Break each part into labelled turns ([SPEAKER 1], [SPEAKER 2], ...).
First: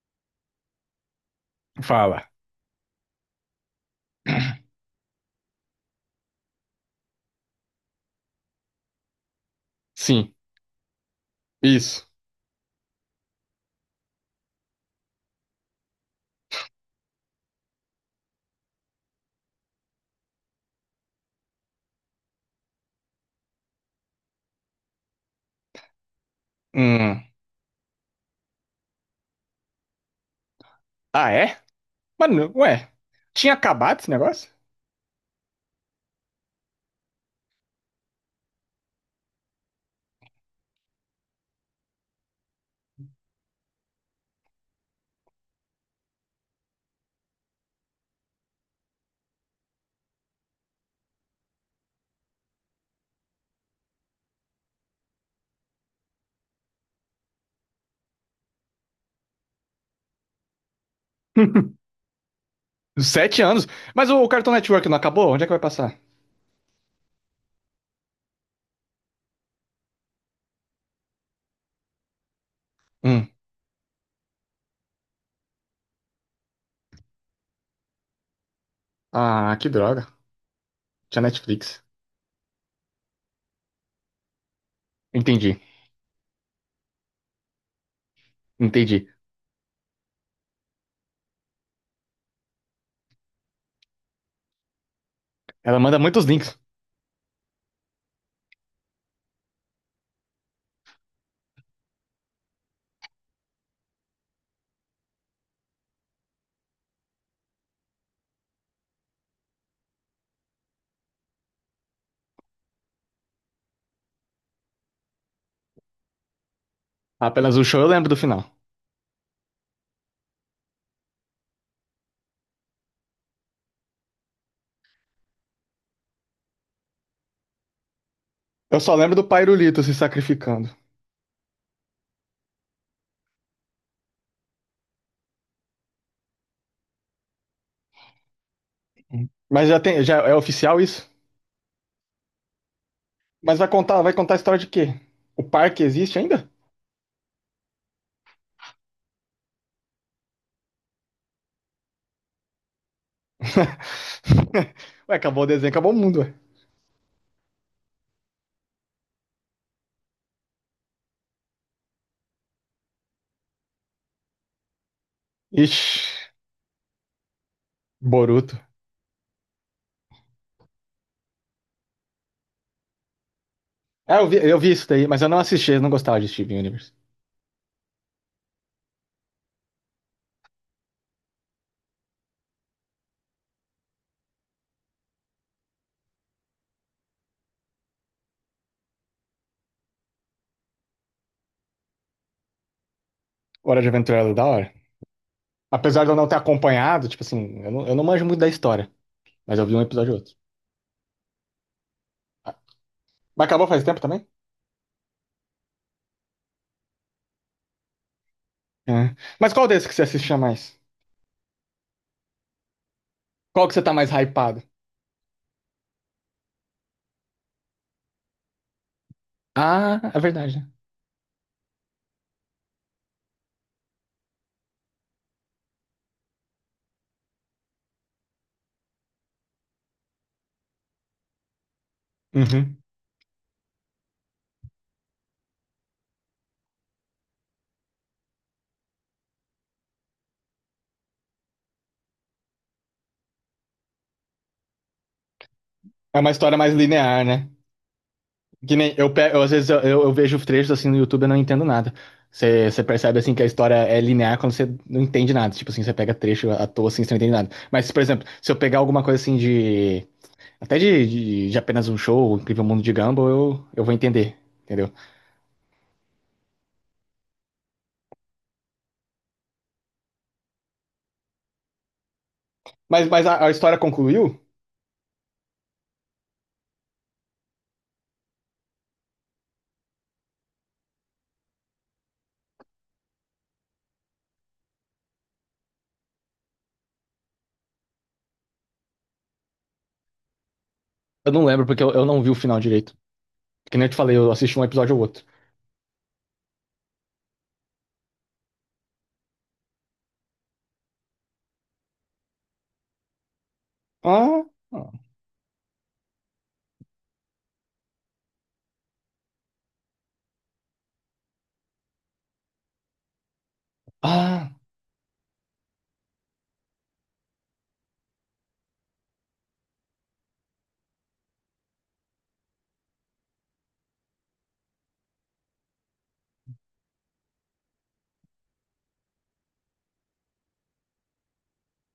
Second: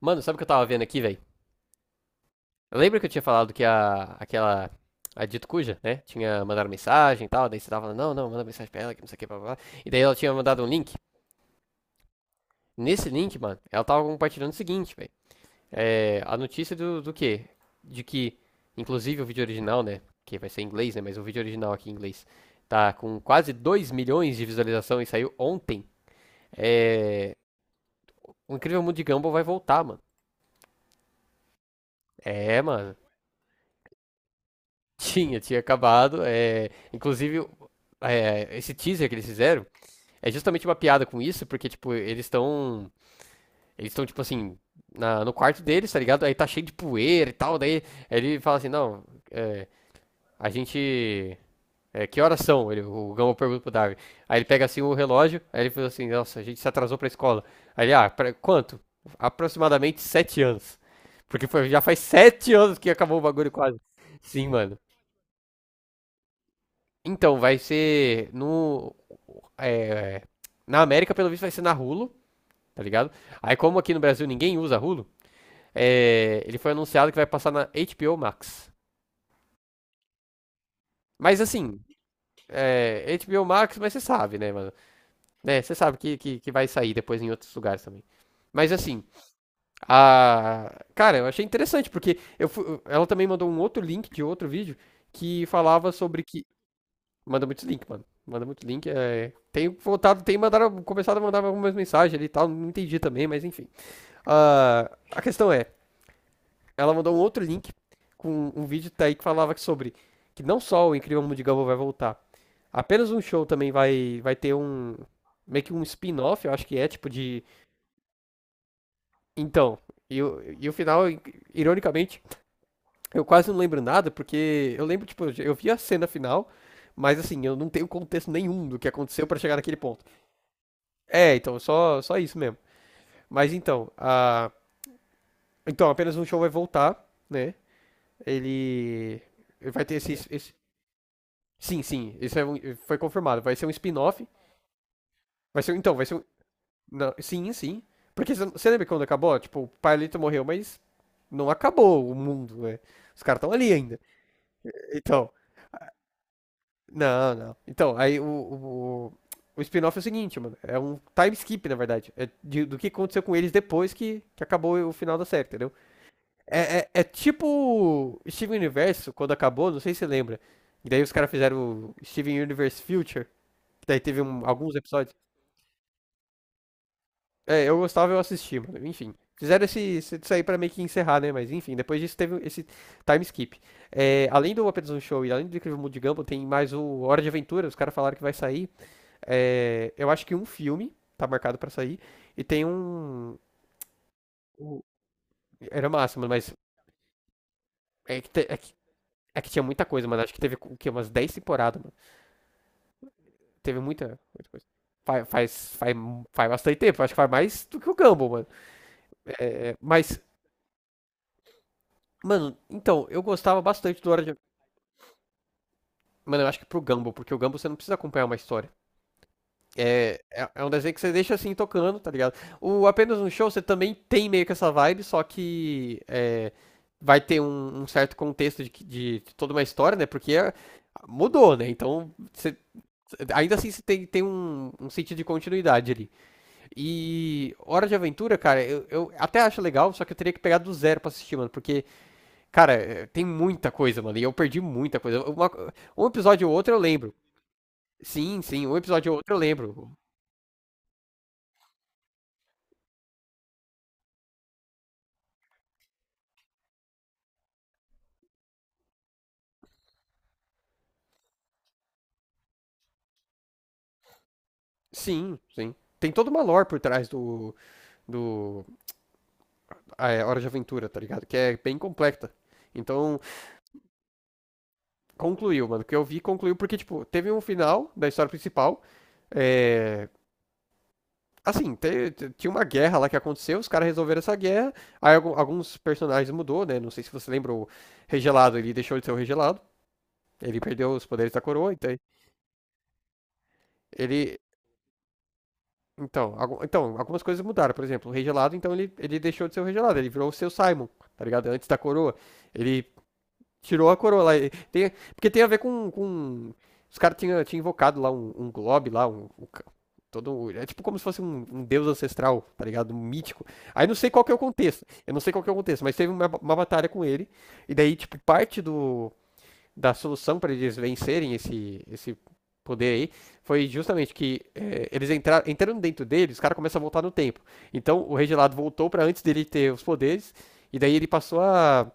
[SPEAKER 1] Mano, sabe o que eu tava vendo aqui, velho?
[SPEAKER 2] Fala.
[SPEAKER 1] Lembra que eu tinha falado que a Dito Cuja, né? Tinha mandado mensagem e tal, daí você tava falando, não, não, manda mensagem pra ela, que não sei o que, blá, blá, blá. E daí ela tinha
[SPEAKER 2] Sim,
[SPEAKER 1] mandado um link.
[SPEAKER 2] isso.
[SPEAKER 1] Nesse link, mano, ela tava compartilhando o seguinte, velho. É, a notícia do quê? De que, inclusive o vídeo original, né? Que vai ser em inglês, né? Mas o vídeo original aqui em inglês tá com quase 2 milhões de visualização e saiu ontem.
[SPEAKER 2] Hum.
[SPEAKER 1] É, o Incrível Mundo de Gumball vai voltar, mano.
[SPEAKER 2] Ah, é? Mano,
[SPEAKER 1] É,
[SPEAKER 2] ué.
[SPEAKER 1] mano.
[SPEAKER 2] Tinha acabado esse negócio?
[SPEAKER 1] Tinha acabado. É, inclusive, é, esse teaser que eles fizeram é justamente uma piada com isso, porque, tipo, eles estão. Eles estão, tipo assim, no quarto deles, tá ligado? Aí tá cheio de poeira e tal. Daí ele fala assim: não, é, a gente. É, que horas são? O Gama pergunta pro Darwin. Aí ele pega assim o relógio, aí ele fala assim: nossa, a gente se atrasou pra escola. Aí ele, ah, quanto? Aproximadamente 7 anos. Porque já faz 7 anos que acabou o
[SPEAKER 2] Sete
[SPEAKER 1] bagulho
[SPEAKER 2] anos.
[SPEAKER 1] quase.
[SPEAKER 2] Mas o
[SPEAKER 1] Sim,
[SPEAKER 2] Cartoon
[SPEAKER 1] mano.
[SPEAKER 2] Network não acabou? Onde é que vai passar?
[SPEAKER 1] Então, vai ser no. é, na América, pelo visto, vai ser na Hulu, tá ligado?
[SPEAKER 2] Hum.
[SPEAKER 1] Aí, como aqui no Brasil ninguém usa Hulu, é, ele foi anunciado que vai passar na HBO Max.
[SPEAKER 2] Ah, que droga. Tinha
[SPEAKER 1] Mas assim,
[SPEAKER 2] Netflix.
[SPEAKER 1] é, HBO Max, mas você sabe, né, mano?
[SPEAKER 2] Entendi,
[SPEAKER 1] Né, você sabe que vai sair depois em outros lugares também. Mas assim,
[SPEAKER 2] entendi.
[SPEAKER 1] a. Cara, eu achei interessante, porque ela também mandou um outro link de outro vídeo que
[SPEAKER 2] Ela
[SPEAKER 1] falava
[SPEAKER 2] manda
[SPEAKER 1] sobre
[SPEAKER 2] muitos
[SPEAKER 1] que
[SPEAKER 2] links.
[SPEAKER 1] Manda muitos links, mano. Manda muito link. É... Tem voltado, tem mandaram, começado a mandar algumas mensagens ali e tal. Não entendi também, mas enfim. Ah, a questão é, ela mandou um outro link com um vídeo tá aí que falava sobre que não só o Incrível Mundo de Gumball vai voltar, apenas um show também vai ter um meio que um spin-off, eu acho que é tipo de
[SPEAKER 2] Apenas o show eu lembro do final.
[SPEAKER 1] então. E o final, ironicamente, eu quase não lembro nada, porque eu lembro, tipo, eu vi a cena final, mas assim, eu não tenho contexto nenhum do
[SPEAKER 2] Eu
[SPEAKER 1] que
[SPEAKER 2] só lembro do
[SPEAKER 1] aconteceu pra chegar naquele
[SPEAKER 2] Pairulito se
[SPEAKER 1] ponto.
[SPEAKER 2] sacrificando.
[SPEAKER 1] É, então, só, só isso mesmo. Mas então, então, apenas um show vai voltar, né? Ele,
[SPEAKER 2] Hum. Mas
[SPEAKER 1] ele vai ter
[SPEAKER 2] já é oficial isso?
[SPEAKER 1] Sim, sim, isso é um- foi confirmado. Vai
[SPEAKER 2] Mas vai
[SPEAKER 1] ser um
[SPEAKER 2] contar, vai
[SPEAKER 1] spin-off.
[SPEAKER 2] contar a história de quê? O
[SPEAKER 1] Vai ser,
[SPEAKER 2] parque
[SPEAKER 1] então, vai ser
[SPEAKER 2] existe
[SPEAKER 1] um...
[SPEAKER 2] ainda?
[SPEAKER 1] não, sim, sim. Porque você lembra quando acabou? Tipo, o Pailito morreu, mas não acabou o mundo, né? Os caras estão ali ainda.
[SPEAKER 2] Ué,
[SPEAKER 1] Então,
[SPEAKER 2] acabou o desenho, acabou o mundo, ué.
[SPEAKER 1] não, não. Então, aí o, o spin-off é o seguinte, mano. É um time skip, na verdade. É do que aconteceu com eles depois que acabou o final da série, entendeu?
[SPEAKER 2] Ixi,
[SPEAKER 1] É tipo
[SPEAKER 2] Boruto.
[SPEAKER 1] Steven Universe quando acabou, não sei se você lembra. E daí os caras fizeram o Steven Universe Future, que daí
[SPEAKER 2] É,
[SPEAKER 1] teve
[SPEAKER 2] eu vi, eu vi
[SPEAKER 1] alguns
[SPEAKER 2] isso daí,
[SPEAKER 1] episódios.
[SPEAKER 2] mas eu não assisti, eu não gostava de Steven Universe.
[SPEAKER 1] É, eu gostava, eu assisti, mano. Enfim. Fizeram isso aí pra meio que encerrar, né? Mas enfim, depois disso teve esse time skip. É, além do Apenas um Show e além do Incrível Mundo de Gumball, tem mais o Hora de Aventura, os caras falaram que vai sair. É, eu acho que um filme tá marcado pra sair. E tem um.
[SPEAKER 2] Hora de Aventura era da hora.
[SPEAKER 1] o- Era
[SPEAKER 2] Apesar de eu
[SPEAKER 1] massa,
[SPEAKER 2] não
[SPEAKER 1] mano,
[SPEAKER 2] ter
[SPEAKER 1] mas
[SPEAKER 2] acompanhado, tipo assim, eu não
[SPEAKER 1] é
[SPEAKER 2] manjo
[SPEAKER 1] que,
[SPEAKER 2] muito
[SPEAKER 1] te-
[SPEAKER 2] da história,
[SPEAKER 1] é que
[SPEAKER 2] mas
[SPEAKER 1] tinha
[SPEAKER 2] eu vi um
[SPEAKER 1] muita coisa,
[SPEAKER 2] episódio ou
[SPEAKER 1] mano. Acho
[SPEAKER 2] outro.
[SPEAKER 1] que teve o quê? Umas 10 temporadas, mano.
[SPEAKER 2] Ah, mas acabou
[SPEAKER 1] Teve
[SPEAKER 2] faz tempo
[SPEAKER 1] muita,
[SPEAKER 2] também?
[SPEAKER 1] muita coisa. Faz, faz, faz, faz bastante tempo, acho que faz mais do que o Gumball, mano.
[SPEAKER 2] É. Mas qual desses que você
[SPEAKER 1] Mas,
[SPEAKER 2] assistia mais?
[SPEAKER 1] mano, então, eu gostava
[SPEAKER 2] Qual que você tá
[SPEAKER 1] bastante
[SPEAKER 2] mais
[SPEAKER 1] do Hora de.
[SPEAKER 2] hypado?
[SPEAKER 1] Mano, eu acho que pro Gumball, porque o Gumball você não precisa acompanhar uma história.
[SPEAKER 2] Ah, é
[SPEAKER 1] É, é,
[SPEAKER 2] verdade.
[SPEAKER 1] é um
[SPEAKER 2] né?
[SPEAKER 1] desenho que você deixa assim tocando, tá ligado? O Apenas um Show você também tem meio que essa vibe, só que é, vai ter um, um certo contexto de toda uma história, né? Porque é- mudou, né? Então, você-
[SPEAKER 2] Uhum.
[SPEAKER 1] ainda assim você tem, tem um, um sentido de continuidade ali. E Hora de Aventura, cara, eu até acho legal, só que eu teria que pegar do zero pra assistir, mano. Porque, cara, é, tem muita coisa, mano. E eu perdi muita coisa. Uma- um
[SPEAKER 2] É uma
[SPEAKER 1] episódio ou
[SPEAKER 2] história
[SPEAKER 1] outro
[SPEAKER 2] mais
[SPEAKER 1] eu lembro.
[SPEAKER 2] linear, né?
[SPEAKER 1] Sim, sim,
[SPEAKER 2] Que
[SPEAKER 1] um
[SPEAKER 2] nem eu,
[SPEAKER 1] episódio ou outro eu
[SPEAKER 2] eu às vezes
[SPEAKER 1] lembro.
[SPEAKER 2] eu vejo trechos assim no YouTube e eu não entendo nada. Você percebe assim que a história é linear quando você não entende nada. Tipo assim, você pega trecho à toa assim, você não entende nada. Mas, por exemplo, se eu pegar alguma coisa assim de. Até de, Apenas um Show, O Incrível Mundo de Gumball, eu vou entender, entendeu?
[SPEAKER 1] Sim, sim. Tem toda uma lore por trás do ah, é, Hora de Aventura, tá ligado? Que é bem completa.
[SPEAKER 2] Mas,
[SPEAKER 1] Então,
[SPEAKER 2] mas a história concluiu?
[SPEAKER 1] concluiu, mano. O que eu vi concluiu porque, tipo, teve um final da história principal. É, assim, tinha uma guerra lá que aconteceu, os caras resolveram essa guerra, aí alguns personagens mudou, né? Não sei se você lembra o Regelado, ele deixou de ser o Regelado, ele perdeu os
[SPEAKER 2] Eu
[SPEAKER 1] poderes da
[SPEAKER 2] não lembro,
[SPEAKER 1] coroa,
[SPEAKER 2] porque
[SPEAKER 1] então
[SPEAKER 2] eu não vi o final direito. Que nem eu te falei, eu
[SPEAKER 1] ele...
[SPEAKER 2] assisti um episódio ou outro.
[SPEAKER 1] Então, então algumas coisas mudaram, por exemplo, o Regelado, então ele deixou de ser o Regelado, ele virou o seu Simon, tá ligado? Antes da coroa, ele tirou a coroa lá,
[SPEAKER 2] Ah,
[SPEAKER 1] e tem- porque tem a ver com... Os caras tinha invocado lá um globe lá, um Todo, é tipo como se fosse um deus ancestral, tá ligado? Um mítico. Aí não sei qual que é o
[SPEAKER 2] ah,
[SPEAKER 1] contexto. Eu não sei qual que é o contexto, mas teve uma batalha com ele. E daí, tipo, parte da solução para eles vencerem esse poder aí foi justamente que é, entrando dentro dele, os caras começam a voltar no tempo. Então o Rei Gelado voltou para antes dele ter os poderes. E daí ele passou a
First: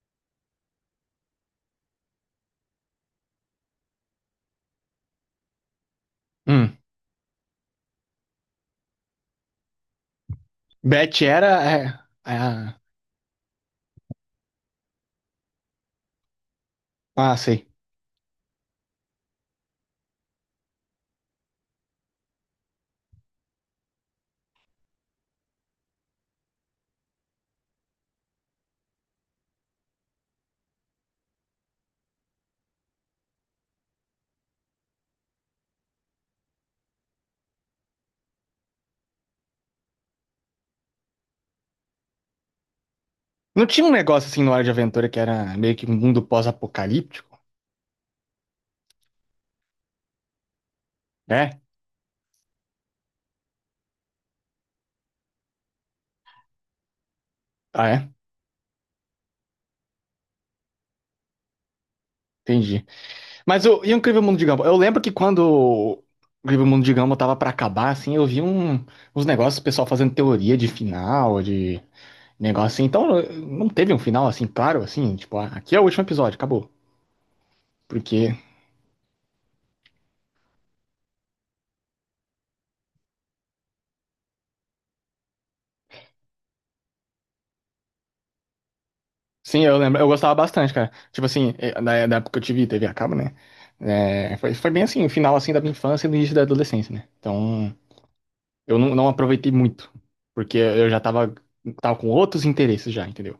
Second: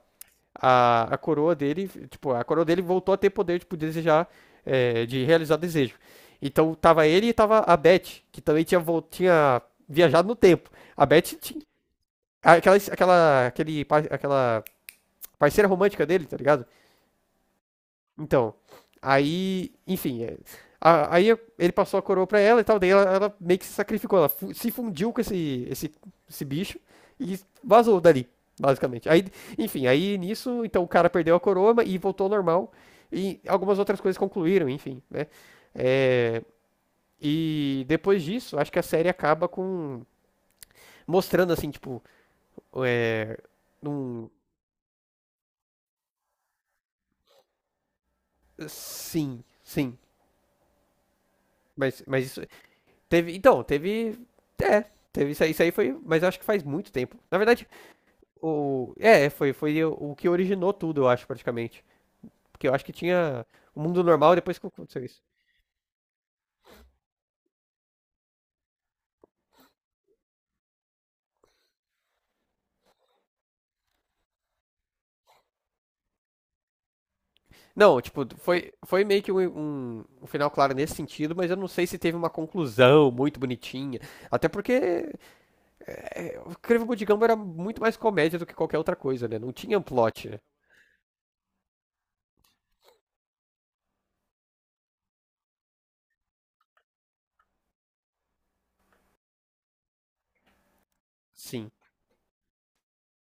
[SPEAKER 1] a, a coroa dele, tipo, a coroa dele voltou a ter poder tipo, de desejar, é, de realizar desejo. Então
[SPEAKER 2] hum.
[SPEAKER 1] tava ele e tava a Beth, que também tinha viajado no tempo. A
[SPEAKER 2] Beth
[SPEAKER 1] Beth tinha
[SPEAKER 2] era. É, é,
[SPEAKER 1] aquela,
[SPEAKER 2] ah,
[SPEAKER 1] aquela, aquele, par- aquela parceira romântica dele, tá ligado?
[SPEAKER 2] ah, sei.
[SPEAKER 1] Então, aí, enfim, é, aí ele passou a coroa pra ela e tal, daí ela meio que se sacrificou, ela se fundiu com esse bicho e vazou dali, basicamente. Aí, enfim, aí nisso, então o cara perdeu a coroa e voltou ao normal e algumas outras coisas concluíram, enfim, né? É, e depois disso, acho que a série acaba com mostrando assim, tipo, é,
[SPEAKER 2] Não tinha um negócio
[SPEAKER 1] num,
[SPEAKER 2] assim no Hora de Aventura que era meio que um mundo pós-apocalíptico?
[SPEAKER 1] sim, sim,
[SPEAKER 2] É?
[SPEAKER 1] mas isso, teve, então, teve. É, teve isso aí foi. Mas eu acho que faz muito tempo. Na verdade,
[SPEAKER 2] Ah, é?
[SPEAKER 1] o. É, foi o, que originou tudo, eu acho, praticamente. Porque eu acho
[SPEAKER 2] Entendi.
[SPEAKER 1] que tinha o
[SPEAKER 2] E o
[SPEAKER 1] mundo
[SPEAKER 2] Incrível
[SPEAKER 1] normal
[SPEAKER 2] Mundo de
[SPEAKER 1] depois que
[SPEAKER 2] Gumball? Eu lembro
[SPEAKER 1] aconteceu
[SPEAKER 2] que
[SPEAKER 1] isso.
[SPEAKER 2] quando o Incrível Mundo de Gumball tava pra acabar, assim, eu vi uns negócios, o pessoal fazendo teoria de final, de. Negócio assim. Então, não teve um final assim, claro, assim, tipo, ah, aqui é o último episódio, acabou.
[SPEAKER 1] Não, tipo,
[SPEAKER 2] Porque,
[SPEAKER 1] foi meio que um final claro nesse sentido, mas eu não sei se teve uma conclusão muito bonitinha. Até porque é, o Incrível Mundo de Gumball era muito mais comédia do que qualquer outra coisa, né? Não
[SPEAKER 2] sim, eu
[SPEAKER 1] tinha um
[SPEAKER 2] lembro, eu
[SPEAKER 1] plot,
[SPEAKER 2] gostava
[SPEAKER 1] né?
[SPEAKER 2] bastante, cara. Tipo assim, da época que eu tive TV a cabo, né? É, foi bem assim, o final assim da minha infância e do início da adolescência, né? Então, eu não aproveitei muito, porque eu já tava,
[SPEAKER 1] Sim,
[SPEAKER 2] tava com outros interesses já, entendeu?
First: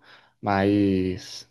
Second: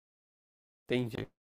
[SPEAKER 1] entendi.
[SPEAKER 2] Mas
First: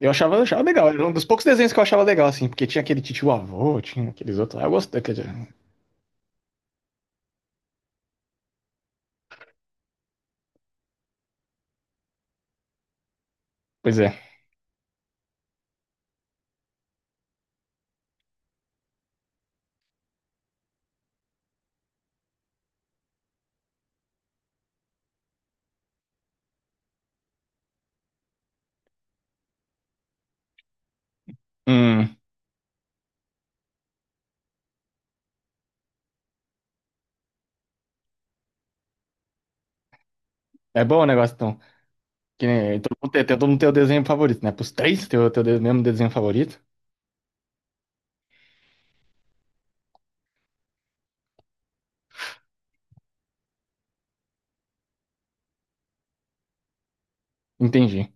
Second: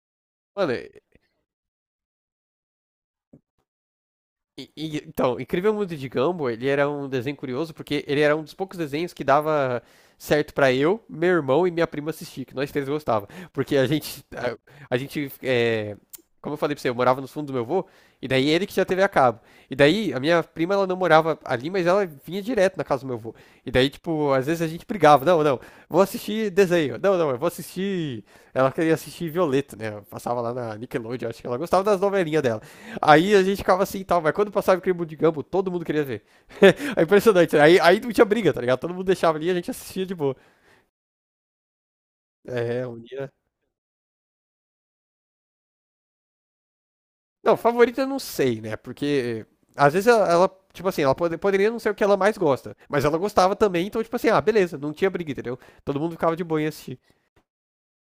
[SPEAKER 2] eu achava
[SPEAKER 1] Mano,
[SPEAKER 2] legal, era um dos poucos desenhos que eu achava legal, assim, porque tinha aquele titio avô, tinha aqueles outros lá, eu gostei. quer dizer,
[SPEAKER 1] Então, Incrível Mundo de Gumball, ele era um desenho curioso porque ele era um dos poucos desenhos que dava certo pra eu, meu irmão e minha prima assistir, que nós três gostava, porque a
[SPEAKER 2] pois é.
[SPEAKER 1] gente, a, a gente, é, como eu falei pra você, eu morava nos fundos do meu avô, e daí ele que já teve a cabo, e daí a minha prima ela não morava ali, mas ela vinha direto na casa do meu avô, e daí tipo às vezes a gente brigava, não, não, vou assistir desenho, não, não, eu vou assistir, ela queria assistir Violeta, né? Eu passava lá na Nickelodeon, acho que ela gostava das
[SPEAKER 2] Hum,
[SPEAKER 1] novelinhas dela. Aí a gente ficava assim e tal, mas quando passava aquele mundo de Gumball, todo mundo queria ver. É impressionante. Né? Aí, aí não tinha briga, tá ligado? Todo mundo deixava ali e a gente assistia de boa.
[SPEAKER 2] É bom o negócio, então. Que nem,
[SPEAKER 1] É,
[SPEAKER 2] todo
[SPEAKER 1] um
[SPEAKER 2] mundo tem,
[SPEAKER 1] dia.
[SPEAKER 2] todo mundo tem o desenho favorito, né? Pros três tem o mesmo desenho favorito.
[SPEAKER 1] Não, favorita eu não sei, né? Porque às vezes tipo assim, ela poderia não ser o que ela mais gosta, mas ela gostava também, então, tipo assim, ah, beleza, não tinha briga, entendeu? Todo mundo ficava de boa em assistir.
[SPEAKER 2] Entendi.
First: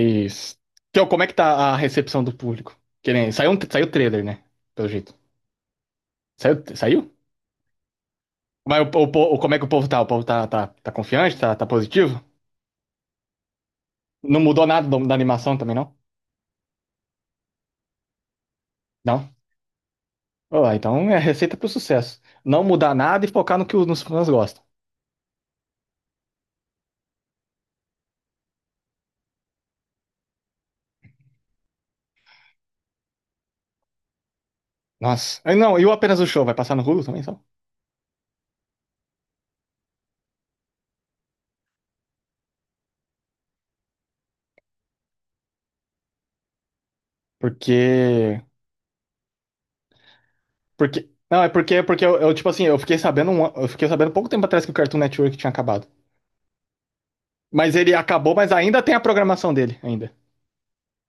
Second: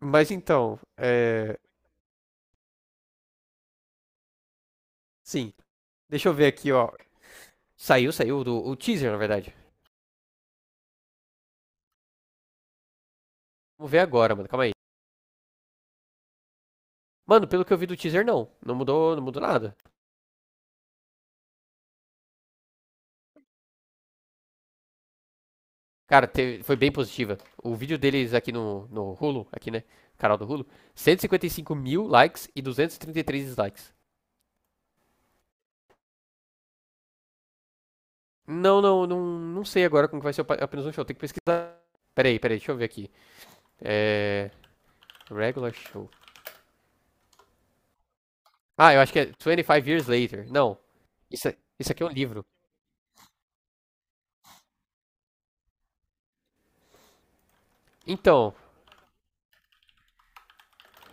[SPEAKER 1] Mas então,
[SPEAKER 2] Que, ó, como é que
[SPEAKER 1] é.
[SPEAKER 2] tá a recepção do público? Que nem, saiu o trailer, né? Pelo jeito.
[SPEAKER 1] Sim. Deixa eu ver
[SPEAKER 2] Saiu?
[SPEAKER 1] aqui, ó.
[SPEAKER 2] Saiu?
[SPEAKER 1] Saiu o teaser, na verdade.
[SPEAKER 2] Como é que o povo tá? O povo tá confiante? Tá positivo?
[SPEAKER 1] Vamos ver agora,
[SPEAKER 2] Não
[SPEAKER 1] mano,
[SPEAKER 2] mudou
[SPEAKER 1] calma aí.
[SPEAKER 2] nada da animação também, não?
[SPEAKER 1] Mano, pelo que eu vi do teaser, não. Não mudou, não
[SPEAKER 2] Não?
[SPEAKER 1] mudou nada.
[SPEAKER 2] Ó, então é receita pro sucesso. Não mudar nada e focar no que os nos fãs gostam.
[SPEAKER 1] Cara, foi bem positiva. O vídeo deles aqui no Hulu, aqui, né? Canal do Hulu, 155 mil likes e 233 dislikes.
[SPEAKER 2] Nossa. Ah, não, e o Apenas o Show? Vai passar no Hulu também, só?
[SPEAKER 1] Não sei agora como que vai ser o apenas um show. Tem que pesquisar. Peraí, peraí, deixa eu ver aqui. É. Regular show.
[SPEAKER 2] Porque
[SPEAKER 1] Ah, eu acho que é 25 Years Later. Não.
[SPEAKER 2] Porque. Não,
[SPEAKER 1] Isso,
[SPEAKER 2] é porque,
[SPEAKER 1] isso aqui é
[SPEAKER 2] porque
[SPEAKER 1] um
[SPEAKER 2] eu,
[SPEAKER 1] livro.
[SPEAKER 2] tipo assim, eu fiquei sabendo pouco tempo atrás que o Cartoon Network tinha acabado. Mas ele acabou,
[SPEAKER 1] Então.
[SPEAKER 2] mas ainda tem a programação dele, ainda.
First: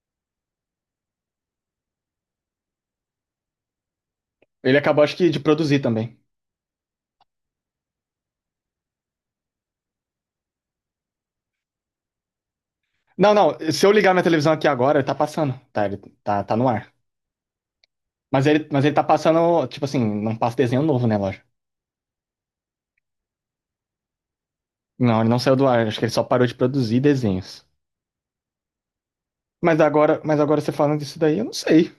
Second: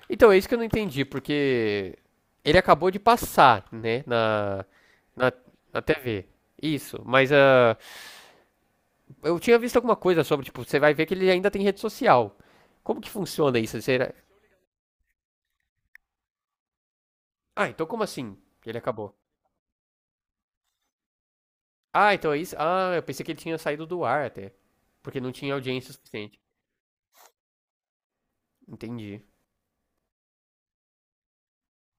[SPEAKER 1] Então, é isso que eu não entendi, porque. Ele acabou de passar, né? Na.
[SPEAKER 2] Ele acabou, acho que,
[SPEAKER 1] Na,
[SPEAKER 2] de produzir
[SPEAKER 1] na
[SPEAKER 2] também.
[SPEAKER 1] TV. Isso. Mas a. Eu tinha visto alguma coisa sobre, tipo, você vai ver que ele ainda tem rede social. Como que
[SPEAKER 2] Não, não,
[SPEAKER 1] funciona isso?
[SPEAKER 2] se eu
[SPEAKER 1] Será-
[SPEAKER 2] ligar minha televisão aqui agora, ele tá passando. Tá, ele tá no ar.
[SPEAKER 1] Ah, então como assim?
[SPEAKER 2] Mas ele,
[SPEAKER 1] Ele
[SPEAKER 2] mas ele tá
[SPEAKER 1] acabou.
[SPEAKER 2] passando, tipo assim, não passa desenho novo, né, lógico.
[SPEAKER 1] Ah, então é isso. Ah, eu pensei que ele tinha saído do ar até. Porque
[SPEAKER 2] Não, ele
[SPEAKER 1] não
[SPEAKER 2] não
[SPEAKER 1] tinha
[SPEAKER 2] saiu do ar,
[SPEAKER 1] audiência
[SPEAKER 2] acho que ele só
[SPEAKER 1] suficiente.
[SPEAKER 2] parou de produzir desenhos.
[SPEAKER 1] Entendi.
[SPEAKER 2] Mas agora você falando disso daí, eu não sei.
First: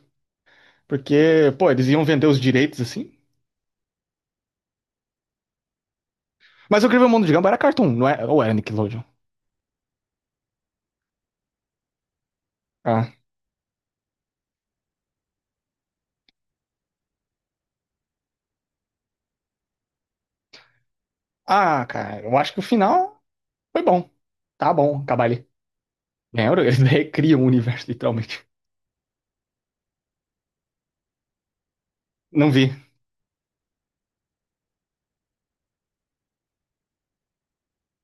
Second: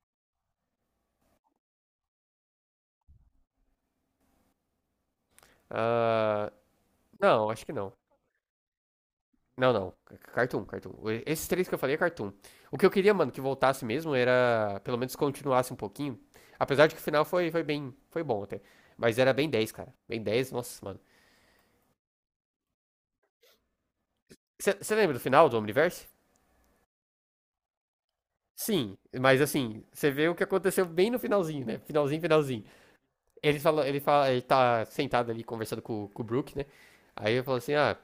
[SPEAKER 2] Porque, pô, eles iam vender os direitos assim.
[SPEAKER 1] Ah,
[SPEAKER 2] Mas o Incrível Mundo de Gumball
[SPEAKER 1] não,
[SPEAKER 2] era
[SPEAKER 1] acho que
[SPEAKER 2] Cartoon,
[SPEAKER 1] não.
[SPEAKER 2] não é? Ou era Nickelodeon?
[SPEAKER 1] Não, não. Cartoon. Esses três que eu falei é Cartoon. O que eu queria,
[SPEAKER 2] ah
[SPEAKER 1] mano, que voltasse mesmo era. Pelo menos continuasse um pouquinho. Apesar de que o final foi bem. Foi bom até. Mas era bem 10, cara. Bem 10, nossa, mano.
[SPEAKER 2] Ah, cara, eu acho que o final foi bom. Tá
[SPEAKER 1] Você
[SPEAKER 2] bom,
[SPEAKER 1] lembra do
[SPEAKER 2] acabar
[SPEAKER 1] final
[SPEAKER 2] ali.
[SPEAKER 1] do Omniverse?
[SPEAKER 2] Lembra? Eles recriam o universo, literalmente.
[SPEAKER 1] Sim, mas assim, você vê o que aconteceu bem no finalzinho, né? Finalzinho,
[SPEAKER 2] Não
[SPEAKER 1] finalzinho.
[SPEAKER 2] vi.
[SPEAKER 1] Ele tá sentado ali conversando com o Brook, né? Aí ele fala assim, ah,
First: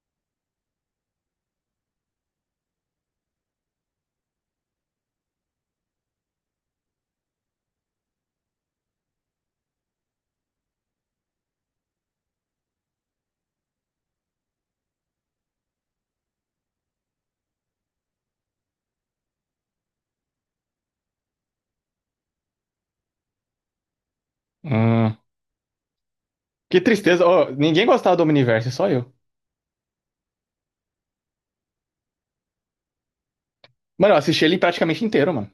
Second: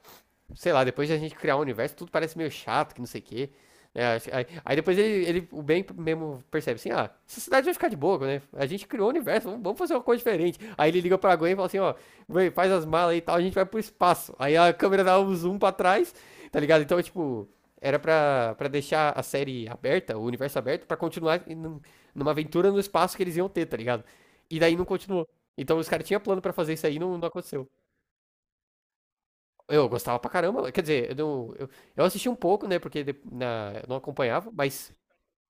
[SPEAKER 1] sei lá, depois de a gente criar um universo, tudo parece meio chato, que não sei o quê. Né? Aí depois o bem mesmo percebe assim, ah, essa cidade vai ficar de boa, né? A gente criou um universo, vamos fazer uma coisa diferente. Aí ele liga pra Gwen e fala assim, ó, Gwen, faz as malas aí e tal, a gente vai pro espaço. Aí a câmera dá um zoom pra trás, tá ligado? Então, tipo, era pra deixar a série aberta, o universo aberto, pra continuar numa aventura no espaço que eles iam ter, tá ligado? E daí não
[SPEAKER 2] Hum,
[SPEAKER 1] continuou. Então os caras tinham plano pra fazer
[SPEAKER 2] que
[SPEAKER 1] isso aí e não,
[SPEAKER 2] tristeza.
[SPEAKER 1] não
[SPEAKER 2] Ó,
[SPEAKER 1] aconteceu.
[SPEAKER 2] ninguém gostava do Omniverse, só eu.
[SPEAKER 1] Eu gostava pra caramba. Quer dizer, eu, não- eu assisti um pouco, né? Porque eu não
[SPEAKER 2] Mano, eu assisti
[SPEAKER 1] acompanhava,
[SPEAKER 2] ele
[SPEAKER 1] mas.
[SPEAKER 2] praticamente inteiro, mano.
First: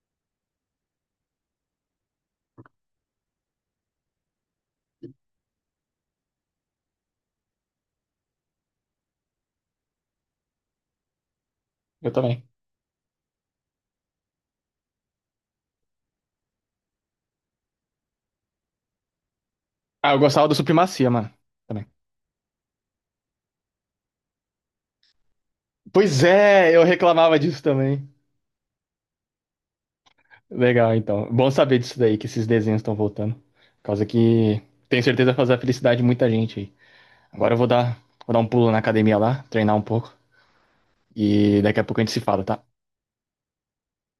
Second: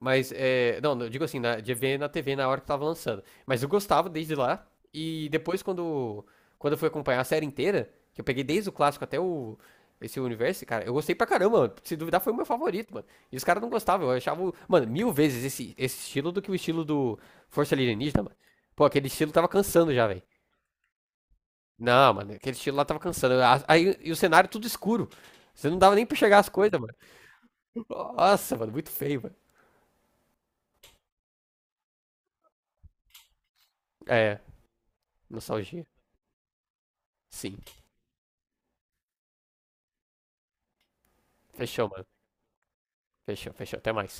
[SPEAKER 1] Mas, é, não, eu digo assim, de ver na TV na hora que tava lançando. Mas eu gostava desde lá. E depois, quando eu fui acompanhar a série inteira, que eu peguei desde o clássico até o, esse universo, cara, eu gostei pra caramba, mano. Se
[SPEAKER 2] Eu
[SPEAKER 1] duvidar, foi o meu
[SPEAKER 2] também.
[SPEAKER 1] favorito, mano. E os caras não gostavam. Eu achava, mano, mil vezes esse estilo do que o estilo do Força Alienígena, mano. Pô, aquele estilo tava cansando já,
[SPEAKER 2] Ah, eu
[SPEAKER 1] velho.
[SPEAKER 2] gostava do Supremacia, mano. Também.
[SPEAKER 1] Não, mano, aquele estilo lá tava cansando. Aí, e o cenário tudo escuro. Você não dava nem pra
[SPEAKER 2] Pois
[SPEAKER 1] chegar as
[SPEAKER 2] é,
[SPEAKER 1] coisas,
[SPEAKER 2] eu
[SPEAKER 1] mano.
[SPEAKER 2] reclamava disso também.
[SPEAKER 1] Nossa, mano, muito feio, mano.
[SPEAKER 2] Legal, então. Bom saber disso daí, que esses desenhos estão voltando. Por causa
[SPEAKER 1] É,
[SPEAKER 2] que tenho certeza vai fazer a
[SPEAKER 1] nostalgia.
[SPEAKER 2] felicidade de muita gente aí. Agora
[SPEAKER 1] Sim.
[SPEAKER 2] eu vou dar um pulo na academia lá, treinar um pouco. E daqui a
[SPEAKER 1] Fechou,
[SPEAKER 2] pouco a
[SPEAKER 1] mano.
[SPEAKER 2] gente se fala, tá?
[SPEAKER 1] Fechou, fechou. Até mais.